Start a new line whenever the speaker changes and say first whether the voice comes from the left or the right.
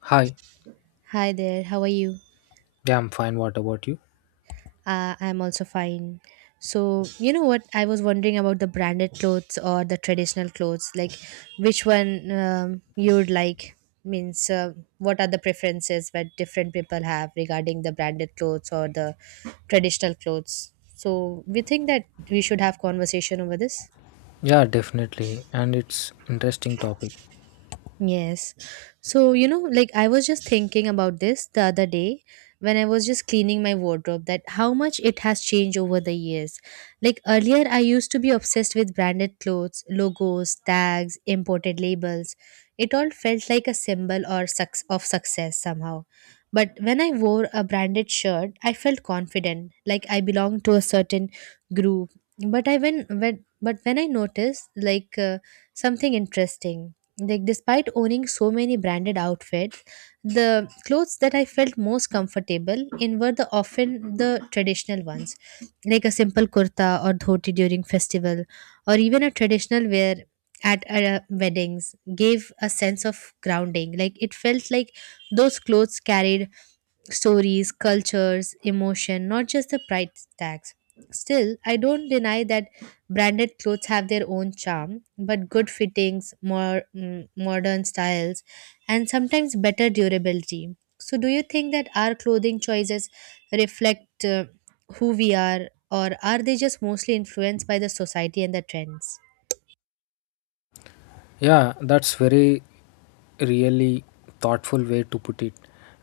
left: Hi.
right: Hi there, how are you?
left: Yeah, I'm fine. What about you?
right: I'm also fine. So, you know what? I was wondering about the branded clothes or the traditional clothes. Like, which one you would like? Means, what are the preferences that different people have regarding the branded clothes or the traditional clothes? So, we think that we should have conversation over this.
left: Yeah, definitely. And it's interesting topic.
right: Yes. So, you know, like I was just thinking about this the other day when I was just cleaning my wardrobe that how much it has changed over the years. Like earlier, I used to be obsessed with branded clothes, logos, tags, imported labels. It all felt like a symbol or of success somehow. But when I wore a branded shirt, I felt confident, like I belonged to a certain group. But I when but when I noticed like something interesting, like despite owning so many branded outfits, the clothes that I felt most comfortable in were the often the traditional ones, like a simple kurta or dhoti during festival or even a traditional wear at weddings, gave a sense of grounding. Like it felt like those clothes carried stories, cultures, emotion, not just the price tags. Still, I don't deny that branded clothes have their own charm, but good fittings, more modern styles, and sometimes better durability. So, do you think that our clothing choices reflect who we are, or are they just mostly influenced by the society and the trends?
left: Yeah, that's very really thoughtful way to put it.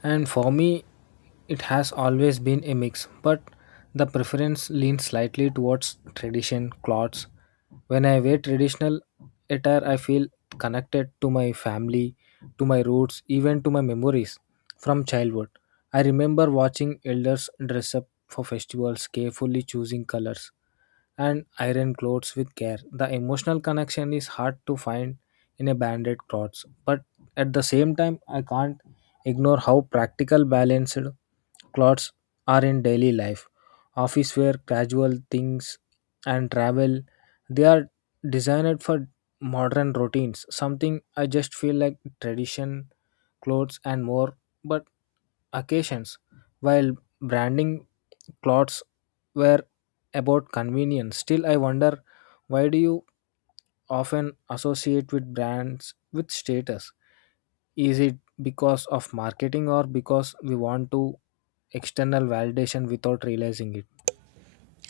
left: And for me, it has always been a mix, but the preference leans slightly towards tradition clothes. When I wear traditional attire, I feel connected to my family, to my roots, even to my memories from childhood. I remember watching elders dress up for festivals, carefully choosing colors and iron clothes with care. The emotional connection is hard to find in a banded clothes, but at the same time, I can't ignore how practical balanced clothes are in daily life. Office wear, casual things, and travel, they are designed for modern routines. Something I just feel like tradition clothes and more, but occasions, while branding clothes were about convenience. Still, I wonder why do you often associate with brands with status? Is it because of marketing or because we want to external validation without realizing it?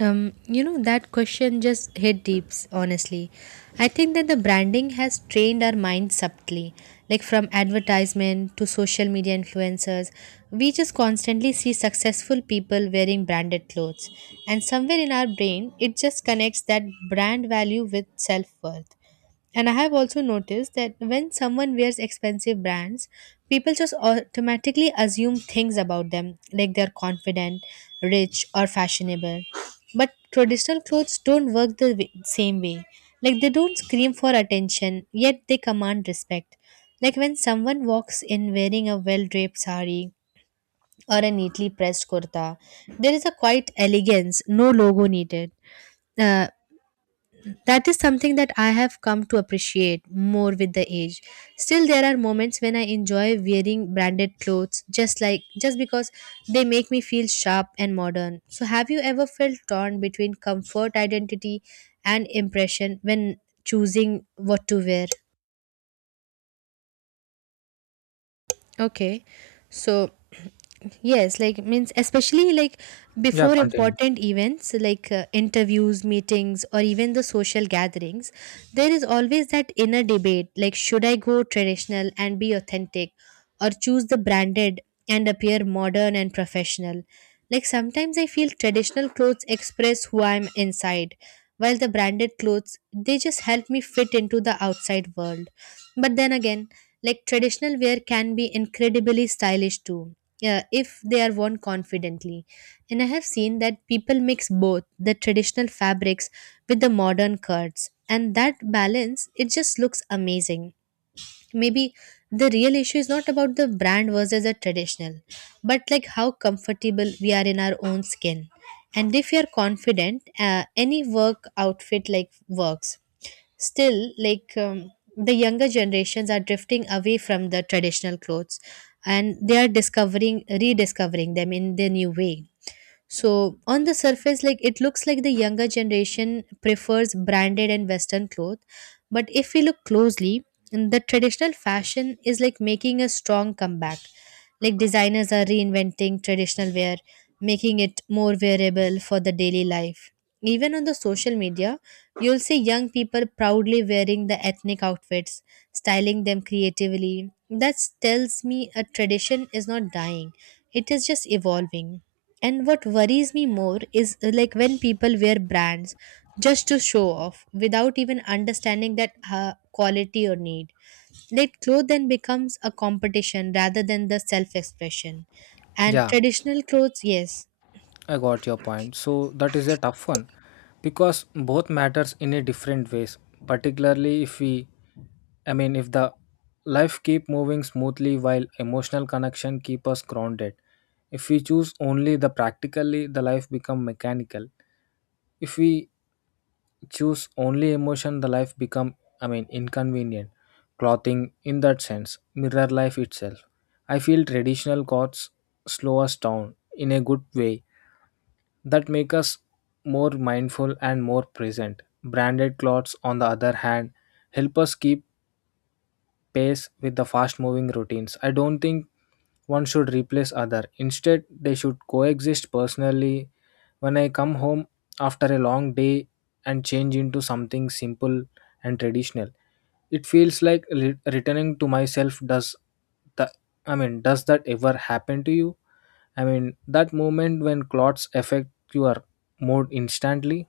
right: You know, that question just hit deeps, honestly. I think that the branding has trained our minds subtly. Like from advertisement to social media influencers, we just constantly see successful people wearing branded clothes. And somewhere in our brain, it just connects that brand value with self worth. And I have also noticed that when someone wears expensive brands, people just automatically assume things about them, like they're confident, rich, or fashionable. But traditional clothes don't work the way, same way. Like they don't scream for attention, yet they command respect. Like when someone walks in wearing a well draped sari or a neatly pressed kurta, there is a quiet elegance, no logo needed. Uh, that is something that I have come to appreciate more with the age. Still there are moments when I enjoy wearing branded clothes just because they make me feel sharp and modern. So have you ever felt torn between comfort identity and impression when choosing what to wear? Okay. So, yes, like means especially like
left: Yeah,
right: before
left: continue.
right: important events like interviews, meetings or even the social gatherings, there is always that inner debate like should I go traditional and be authentic or choose the branded and appear modern and professional. Like sometimes I feel traditional clothes express who I am inside, while the branded clothes they just help me fit into the outside world. But then again, like traditional wear can be incredibly stylish too, if they are worn confidently. And I have seen that people mix both the traditional fabrics with the modern cuts, and that balance it just looks amazing. Maybe the real issue is not about the brand versus the traditional, but like how comfortable we are in our own skin. And if you are confident, any work outfit like works. Still, like the younger generations are drifting away from the traditional clothes and they are discovering rediscovering them in their new way, so on the surface, like it looks like the younger generation prefers branded and Western clothes. But if we look closely, the traditional fashion is like making a strong comeback. Like designers are reinventing traditional wear, making it more wearable for the daily life. Even on the social media, you'll see young people proudly wearing the ethnic outfits, styling them creatively. That tells me a tradition is not dying, it is just evolving. And what worries me more is like when people wear brands just to show off without even understanding that quality or need. That clothes then becomes a competition rather than the self expression. And
left: Yeah.
right: traditional clothes, yes.
left: I got your point. So that is a tough one because both matters in a different ways, particularly if we I mean if the life keep moving smoothly while emotional connection keep us grounded. If we choose only the practically the life become mechanical. If we choose only emotion the life become inconvenient. Clothing in that sense, mirror life itself. I feel traditional gods slow us down in a good way that make us more mindful and more present. Branded clothes, on the other hand, help us keep pace with the fast moving routines. I don't think one should replace other. Instead, they should coexist personally. When I come home after a long day and change into something simple and traditional, it feels like returning to myself. Does the I mean, does that ever happen to you? That moment when clots affect your mood instantly.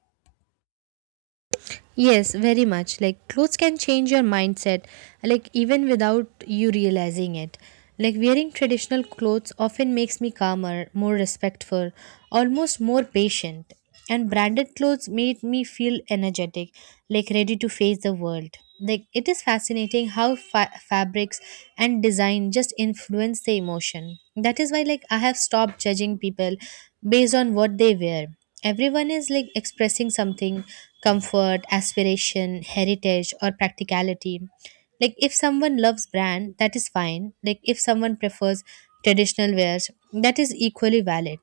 right: Yes, very much. Like clothes can change your mindset, like even without you realizing it. Like wearing traditional clothes often makes me calmer, more respectful, almost more patient. And branded clothes made me feel energetic, like ready to face the world. Like it is fascinating how fabrics and design just influence the emotion. That is why like I have stopped judging people based on what they wear. Everyone is like expressing something, comfort aspiration heritage or practicality. Like if someone loves brand that is fine, like if someone prefers traditional wares that is equally valid.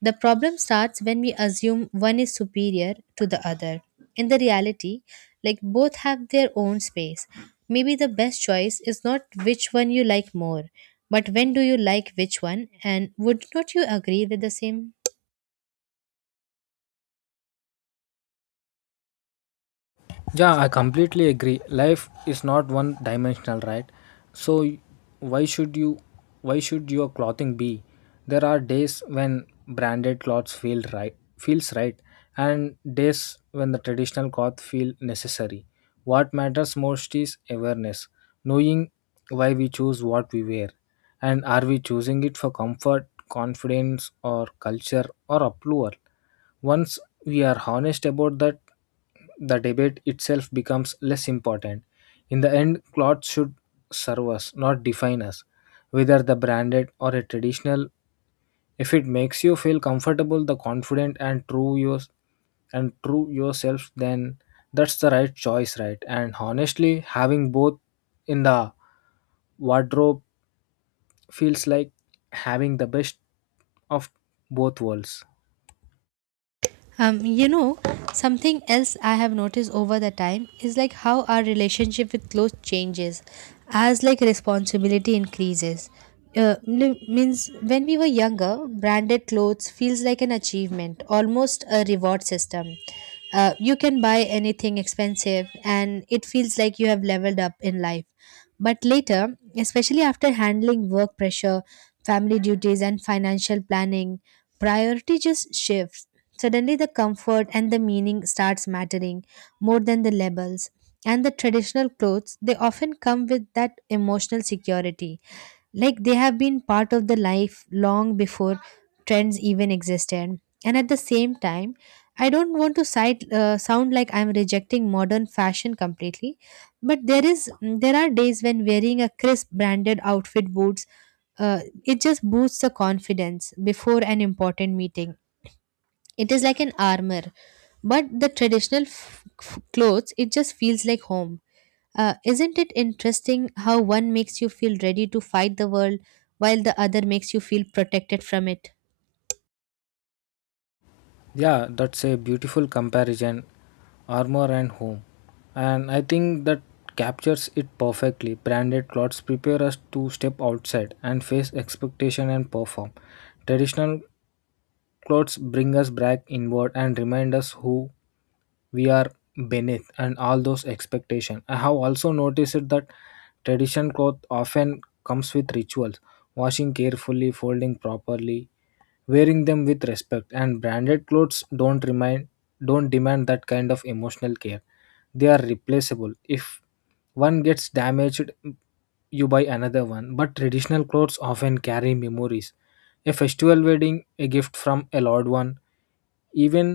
right: The problem starts when we assume one is superior to the other in the reality, like both have their own space. Maybe the best choice is not which one you like more, but when do you like which one, and would not you agree with the same?
left: Yeah, I completely agree. Life is not one dimensional, right? So why should you why should your clothing be? There are days when branded clothes feels right and days when the traditional cloth feel necessary. What matters most is awareness, knowing why we choose what we wear and are we choosing it for comfort, confidence or culture or approval. Once we are honest about that, the debate itself becomes less important. In the end, clothes should serve us, not define us, whether the branded or a traditional. If it makes you feel comfortable, the confident and true yourself, then that's the right choice, right? And honestly, having both in the wardrobe feels like having the best of both worlds.
right: You know, something else I have noticed over the time is like how our relationship with clothes changes as like responsibility increases. Means when we were younger, branded clothes feels like an achievement, almost a reward system. You can buy anything expensive and it feels like you have leveled up in life. But later, especially after handling work pressure, family duties, and financial planning, priority just shifts. Suddenly, the comfort and the meaning starts mattering more than the labels. And the traditional clothes, they often come with that emotional security. Like they have been part of the life long before trends even existed. And at the same time, I don't want to sound like I'm rejecting modern fashion completely, but there is there are days when wearing a crisp branded outfit boots uh, it just boosts the confidence before an important meeting. It is like an armor, but the traditional clothes, it just feels like home. Isn't it interesting how one makes you feel ready to fight the world while the other makes you feel protected from it?
left: Yeah, that's a beautiful comparison, armor and home. And I think that captures it perfectly. Branded clothes prepare us to step outside and face expectation and perform. Traditional clothes bring us back inward and remind us who we are beneath and all those expectations. I have also noticed that traditional cloth often comes with rituals, washing carefully, folding properly, wearing them with respect and branded clothes don't demand that kind of emotional care. They are replaceable if one gets damaged, you buy another one, but traditional clothes often carry memories, a festival, wedding, a gift from a loved one. Even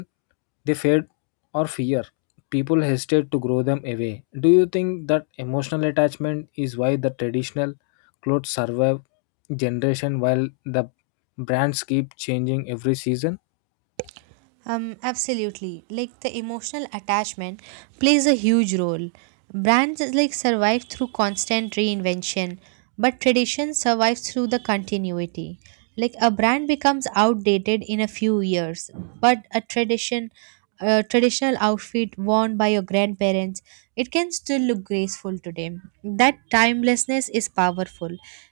left: they fade or fear, people hesitate to grow them away. Do you think that emotional attachment is why the traditional clothes survive generation while the brands keep changing every season?
right: Absolutely. Like the emotional attachment plays a huge role. Brands like survive through constant reinvention, but tradition survives through the continuity. Like a brand becomes outdated in a few years, but a tradition, a traditional outfit worn by your grandparents, it can still look graceful today. That timelessness is powerful.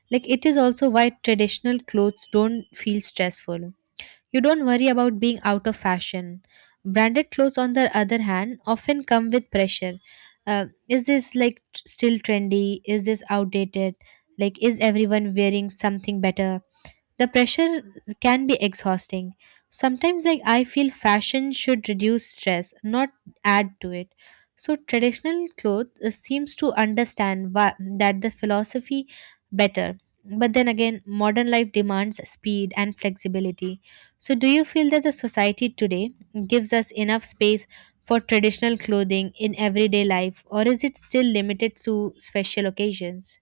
right: Like it is also why traditional clothes don't feel stressful, you don't worry about being out of fashion. Branded clothes, on the other hand, often come with pressure. Is this like still trendy? Is this outdated? Like, is everyone wearing something better? The pressure can be exhausting sometimes, like I feel fashion should reduce stress not add to it. So traditional clothes seems to understand that the philosophy better, but then again modern life demands speed and flexibility. So do you feel that the society today gives us enough space for traditional clothing in everyday life or is it still limited to special occasions?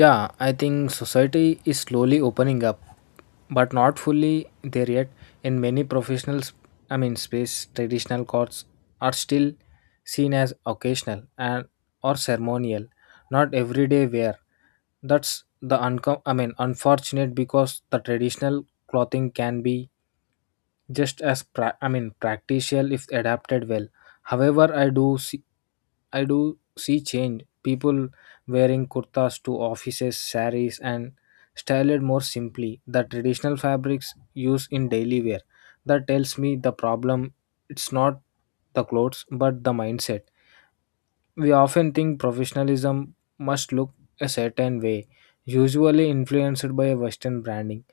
left: Yeah, I think society is slowly opening up but not fully there yet. In many professionals, space, traditional courts are still seen as occasional and or ceremonial, not everyday wear. That's the unfortunate because the traditional clothing can be just as practical if adapted well. However, I do see change. People wearing kurtas to offices, saris, and styled more simply. The traditional fabrics used in daily wear. That tells me the problem. It's not the clothes, but the mindset. We often think professionalism must look a certain way, usually influenced by Western branding.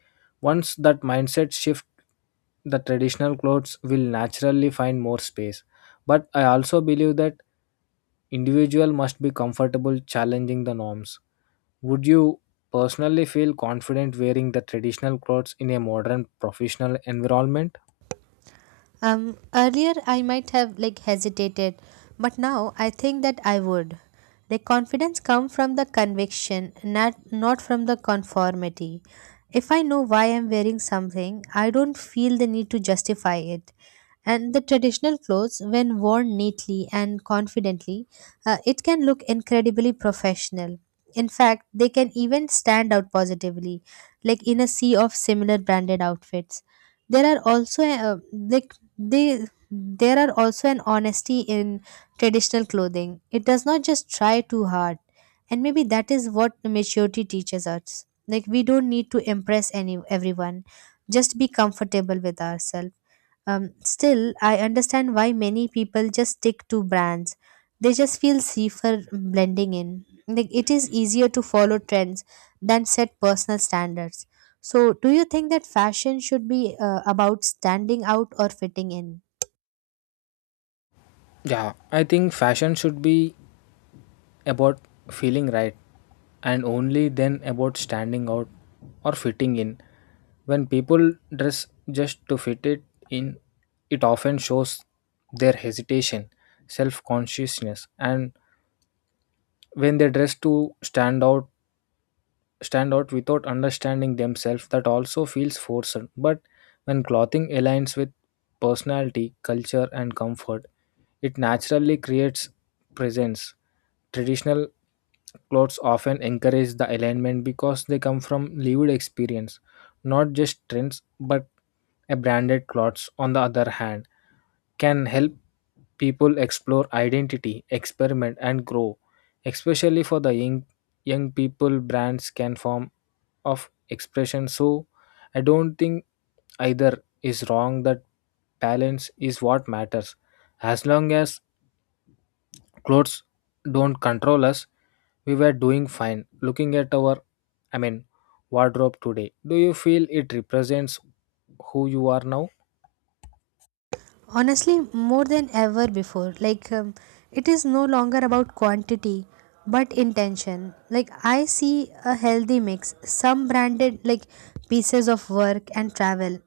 left: Once that mindset shift, the traditional clothes will naturally find more space. But I also believe that individual must be comfortable challenging the norms. Would you personally feel confident wearing the traditional clothes in a modern professional environment?
right: Earlier I might have like hesitated, but now I think that I would. The confidence comes from the conviction, not from the conformity. If I know why I'm wearing something, I don't feel the need to justify it. And the traditional clothes, when worn neatly and confidently, it can look incredibly professional. In fact, they can even stand out positively, like in a sea of similar branded outfits. there are also uh, like they there are also an honesty in traditional clothing, it does not just try too hard, and maybe that is what maturity teaches us, like we don't need to impress any everyone, just be comfortable with ourselves. Still, I understand why many people just stick to brands. They just feel safer blending in. Like it is easier to follow trends than set personal standards. So, do you think that fashion should be about standing out or fitting in?
left: Yeah, I think fashion should be about feeling right and only then about standing out or fitting in. When people dress just to fit it in, it often shows their hesitation, self consciousness, and when they dress to stand out without understanding themselves that also feels forced. But when clothing aligns with personality, culture, and comfort, it naturally creates presence. Traditional clothes often encourage the alignment because they come from lived experience, not just trends, but a branded clothes on the other hand can help people explore identity, experiment, and grow. Especially for the young people, brands can form of expression. So, I don't think either is wrong. That balance is what matters. As long as clothes don't control us, we were doing fine. Looking at our, I mean, wardrobe today, do you feel it represents who you are now?
right: Honestly, more than ever before. Like it is no longer about quantity but intention. Like I see a healthy mix, some branded like pieces of work and travel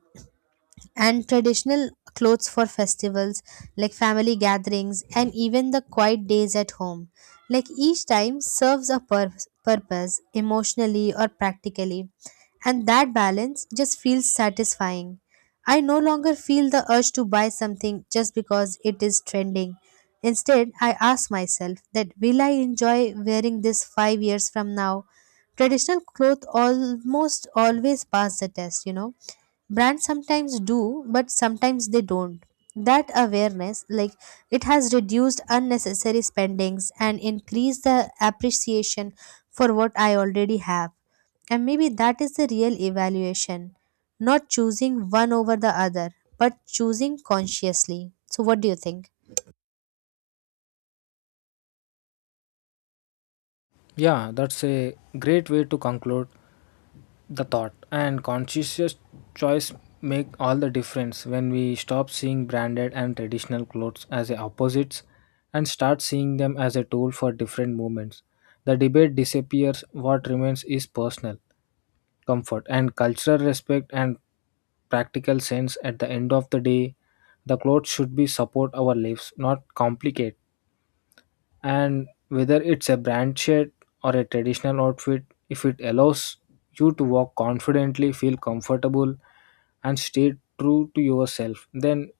right: and traditional clothes for festivals, like family gatherings and even the quiet days at home, like each time serves a purpose emotionally or practically, and that balance just feels satisfying. I no longer feel the urge to buy something just because it is trending, instead I ask myself that will I enjoy wearing this 5 years from now. Traditional clothes almost always pass the test, you know. Brands sometimes do but sometimes they don't. That awareness, like it has reduced unnecessary spendings and increased the appreciation for what I already have. And maybe that is the real evaluation, not choosing one over the other but choosing consciously. So what do you think?
left: Yeah, that's a great way to conclude the thought. And conscious choice make all the difference when we stop seeing branded and traditional clothes as a opposites and start seeing them as a tool for different movements. The debate disappears. What remains is personal comfort and cultural respect and practical sense. At the end of the day, the clothes should be support our lives, not complicate and whether it's a brand shirt or a traditional outfit, if it allows you to walk confidently, feel comfortable, and stay true to yourself, then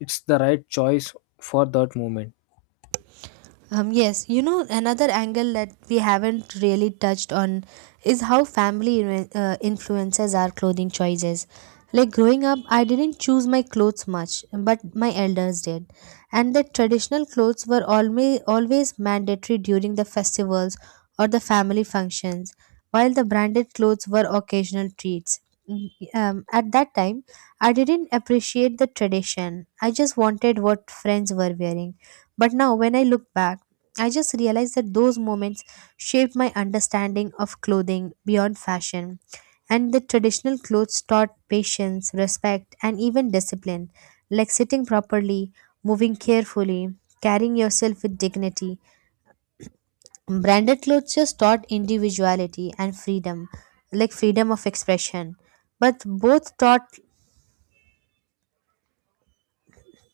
left: it's the right choice for that moment.
right: Yes, you know, another angle that we haven't really touched on is how family influences our clothing choices. Like growing up, I didn't choose my clothes much, but my elders did. And the traditional clothes were always, always mandatory during the festivals or the family functions, while the branded clothes were occasional treats. At that time, I didn't appreciate the tradition. I just wanted what friends were wearing. But now, when I look back, I just realized that those moments shaped my understanding of clothing beyond fashion. And the traditional clothes taught patience, respect, and even discipline, like sitting properly, moving carefully, carrying yourself with dignity. Branded clothes just taught individuality and freedom, like freedom of expression. But both taught,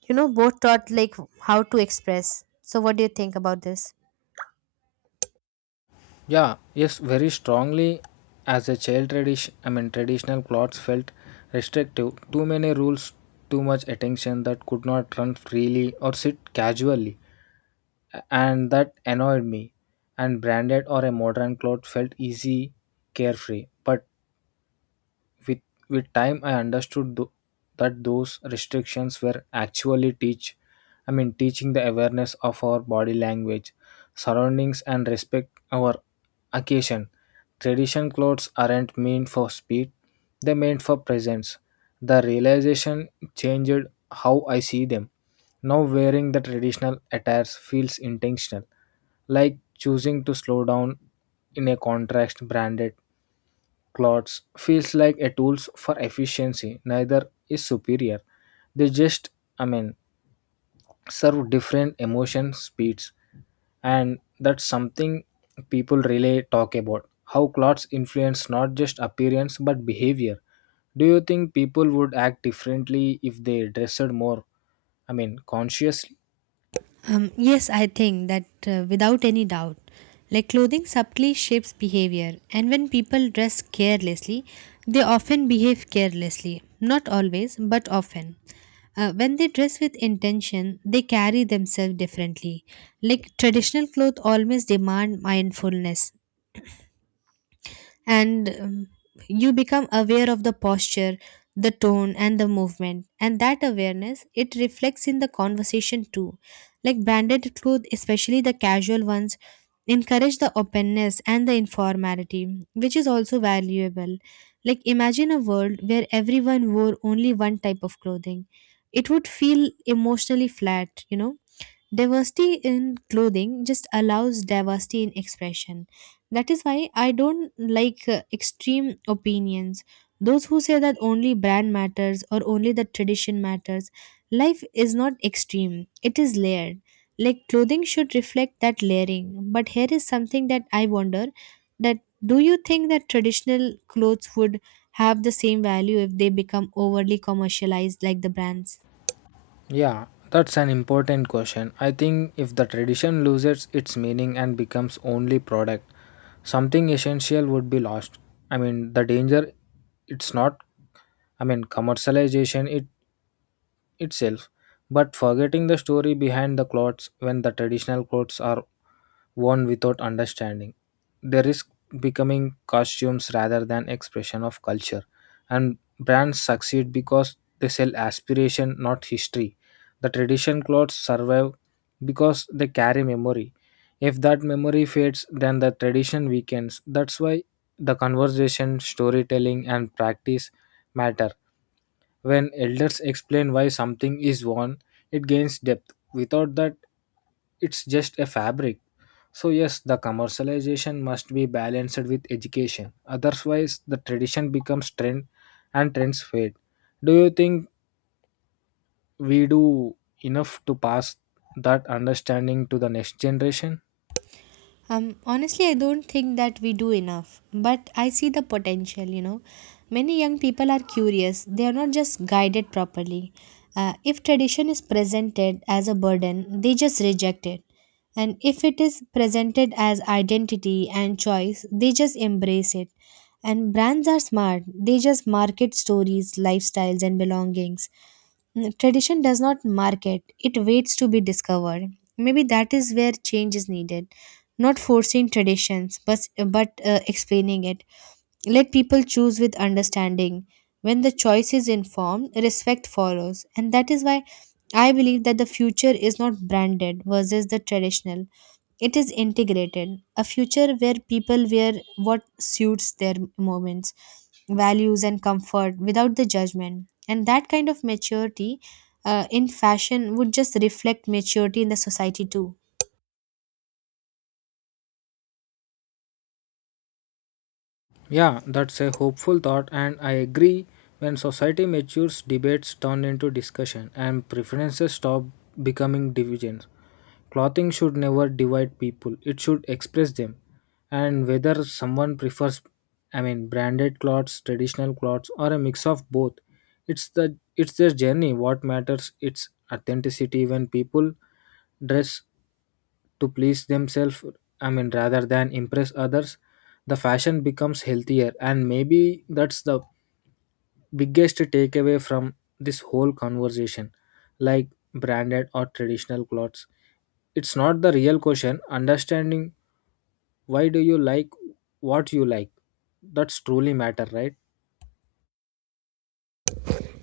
right: both taught like how to express. So, what do you think about this?
left: Yeah, yes, very strongly. As a child, traditional clothes felt restrictive. Too many rules, too much attention that could not run freely or sit casually. And that annoyed me. And branded or a modern cloth felt easy, carefree. But with, with time, I understood that those restrictions were actually teaching the awareness of our body language, surroundings, and respect our occasion. Tradition clothes aren't meant for speed; they are meant for presence. The realization changed how I see them. Now wearing the traditional attires feels intentional, like choosing to slow down. In a contrast, branded clothes feels like a tools for efficiency. Neither is superior, they just i mean serve different emotion speeds. And that's something people really talk about, how clothes influence not just appearance but behavior. Do you think people would act differently if they dressed more consciously?
right: Yes, I think that without any doubt. Like clothing subtly shapes behavior, and when people dress carelessly, they often behave carelessly. Not always, but often. When they dress with intention, they carry themselves differently. Like traditional clothes always demand mindfulness, and you become aware of the posture, the tone, and the movement, and that awareness, it reflects in the conversation too. Like branded clothes, especially the casual ones, encourage the openness and the informality, which is also valuable. Like imagine a world where everyone wore only one type of clothing. It would feel emotionally flat. Diversity in clothing just allows diversity in expression. That is why I don't like extreme opinions. Those who say that only brand matters or only the tradition matters. Life is not extreme, it is layered. Like clothing should reflect that layering. But here is something that I wonder, that do you think that traditional clothes would have the same value if they become overly commercialized like the brands?
left: Yeah, that's an important question. I think if the tradition loses its meaning and becomes only product, something essential would be lost. The danger it's not, commercialization it itself, but forgetting the story behind the clothes when the traditional clothes are worn without understanding. They risk becoming costumes rather than expression of culture. And brands succeed because they sell aspiration, not history. The tradition clothes survive because they carry memory. If that memory fades, then the tradition weakens. That's why the conversation, storytelling, and practice matter. When elders explain why something is worn, it gains depth. Without that, it's just a fabric. So, yes, the commercialization must be balanced with education. Otherwise, the tradition becomes trend and trends fade. Do you think we do enough to pass that understanding to the next generation?
right: Honestly, I don't think that we do enough, but I see the potential, you know. Many young people are curious, they are not just guided properly. If tradition is presented as a burden, they just reject it. And if it is presented as identity and choice, they just embrace it. And brands are smart, they just market stories, lifestyles, and belongings. Tradition does not market, it waits to be discovered. Maybe that is where change is needed. Not forcing traditions, but explaining it. Let people choose with understanding. When the choice is informed, respect follows. And that is why I believe that the future is not branded versus the traditional, it is integrated. A future where people wear what suits their moments, values, and comfort without the judgment. And that kind of maturity in fashion would just reflect maturity in the society too.
left: Yeah, that's a hopeful thought, and I agree. When society matures, debates turn into discussion, and preferences stop becoming divisions. Clothing should never divide people, it should express them. And whether someone prefers, branded clothes, traditional clothes, or a mix of both, it's their journey. What matters, it's authenticity. When people dress to please themselves, rather than impress others, the fashion becomes healthier, and maybe that's the biggest takeaway from this whole conversation, like branded or traditional clothes, it's not the real question, understanding why do you like what you like, that's truly matter, right?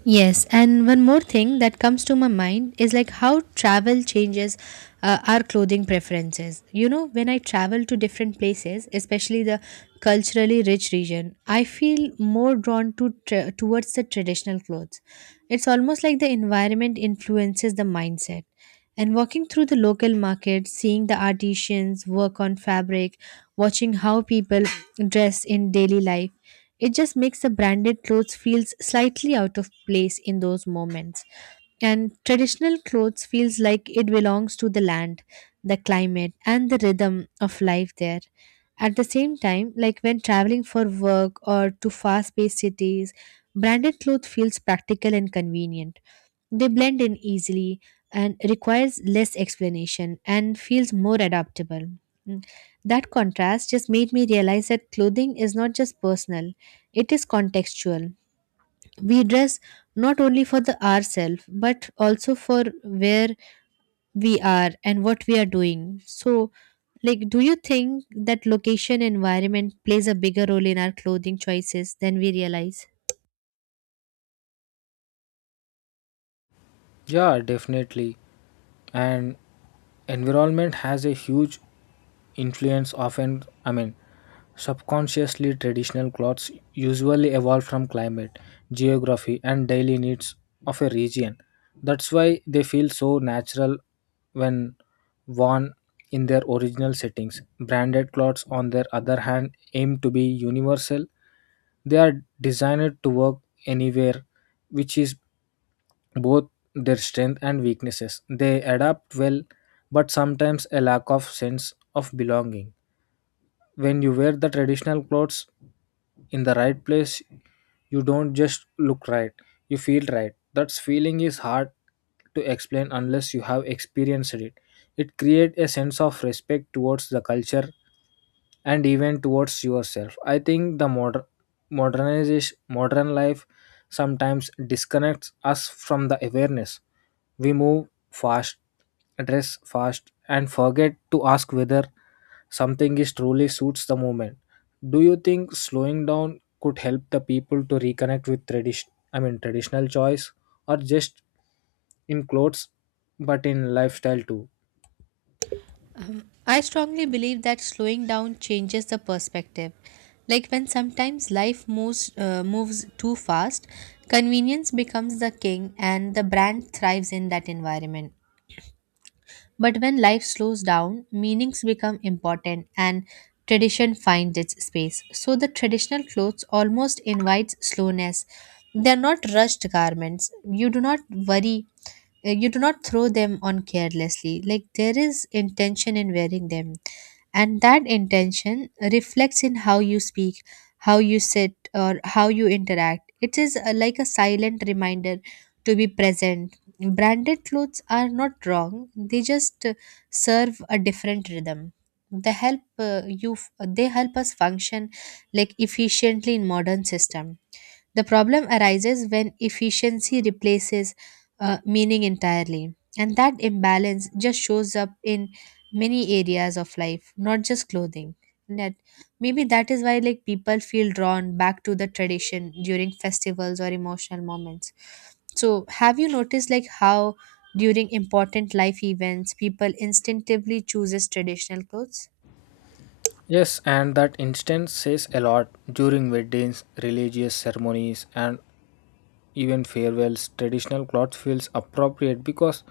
right: Yes, and one more thing that comes to my mind is like how travel changes our clothing preferences. You know, when I travel to different places, especially the culturally rich region, I feel more drawn to towards the traditional clothes. It's almost like the environment influences the mindset. And walking through the local market, seeing the artisans work on fabric, watching how people dress in daily life, it just makes the branded clothes feels slightly out of place in those moments. And traditional clothes feels like it belongs to the land, the climate, and the rhythm of life there. At the same time, like when traveling for work or to fast-paced cities, branded clothes feels practical and convenient. They blend in easily and requires less explanation and feels more adaptable. Mm. That contrast just made me realize that clothing is not just personal. It is contextual. We dress not only for the ourselves but also for where we are and what we are doing. So, like, do you think that location environment plays a bigger role in our clothing choices than we realize?
left: Yeah, definitely. And environment has a huge influence, often subconsciously. Traditional clothes usually evolve from climate, geography, and daily needs of a region. That's why they feel so natural when worn in their original settings. Branded clothes on their other hand aim to be universal. They are designed to work anywhere, which is both their strength and weaknesses. They adapt well, but sometimes a lack of sense of belonging. When you wear the traditional clothes in the right place, you don't just look right, you feel right. That feeling is hard to explain unless you have experienced it. It creates a sense of respect towards the culture and even towards yourself. I think the modernization modern life sometimes disconnects us from the awareness. We move fast, dress fast, and forget to ask whether something is truly suits the moment. Do you think slowing down could help the people to reconnect with tradition? Traditional choice, or just in clothes, but in lifestyle too?
right: I strongly believe that slowing down changes the perspective. Like when sometimes life moves moves too fast, convenience becomes the king and the brand thrives in that environment. But when life slows down, meanings become important and tradition finds its space. So the traditional clothes almost invites slowness. They are not rushed garments. You do not worry. You do not throw them on carelessly. Like there is intention in wearing them, and that intention reflects in how you speak, how you sit, or how you interact. It is a, like a silent reminder to be present. Branded clothes are not wrong, they just serve a different rhythm. They help they help us function like efficiently in modern system. The problem arises when efficiency replaces meaning entirely. And that imbalance just shows up in many areas of life, not just clothing. That Maybe that is why like people feel drawn back to the tradition during festivals or emotional moments. So have you noticed like how during important life events people instinctively chooses traditional clothes?
left: Yes, and that instance says a lot during weddings, religious ceremonies, and even farewells. Traditional clothes feels appropriate because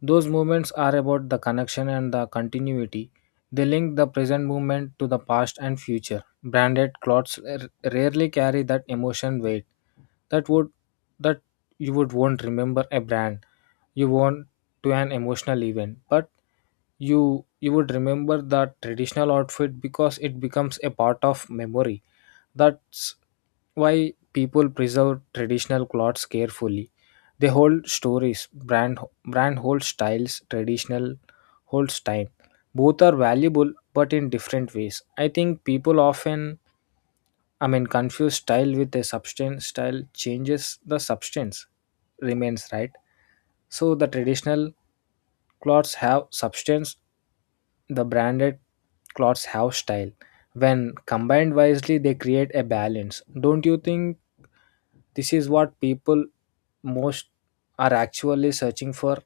left: those moments are about the connection and the continuity. They link the present moment to the past and future. Branded clothes rarely carry that emotion weight. That would that you would won't remember a brand you want to an emotional event, but you would remember that traditional outfit because it becomes a part of memory. That's why people preserve traditional clothes carefully, they hold stories. Brand holds styles, traditional holds time. Both are valuable but in different ways. I think people often confuse style with a substance. Style changes, the substance remains, right? So the traditional clothes have substance, the branded clothes have style. When combined wisely, they create a balance. Don't you think this is what people most are actually searching for,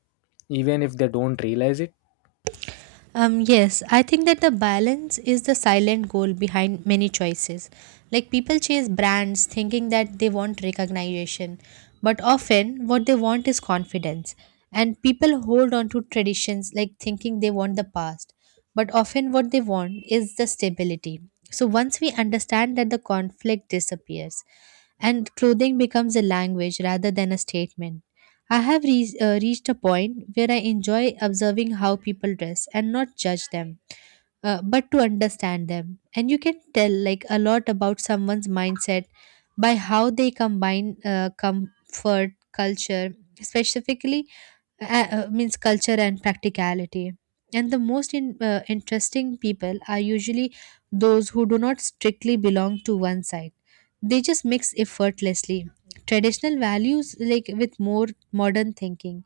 left: even if they don't realize it?
right: Yes, I think that the balance is the silent goal behind many choices. Like people chase brands thinking that they want recognition, but often what they want is confidence. And people hold on to traditions like thinking they want the past, but often what they want is the stability. So once we understand that, the conflict disappears and clothing becomes a language rather than a statement. I have reached a point where I enjoy observing how people dress and not judge them, but to understand them. And you can tell like a lot about someone's mindset by how they combine comfort, culture, specifically means culture and practicality. And the most interesting people are usually those who do not strictly belong to one side. They just mix effortlessly traditional values like with more modern thinking,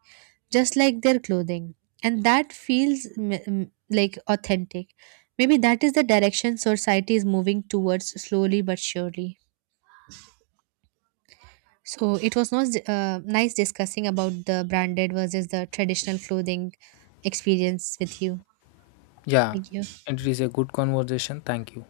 right: just like their clothing. And that feels like authentic. Maybe that is the direction society is moving towards slowly but surely. So it was not nice discussing about the branded versus the traditional clothing experience with you.
left: Yeah,
right: Thank you.
left: it is a good conversation. Thank you.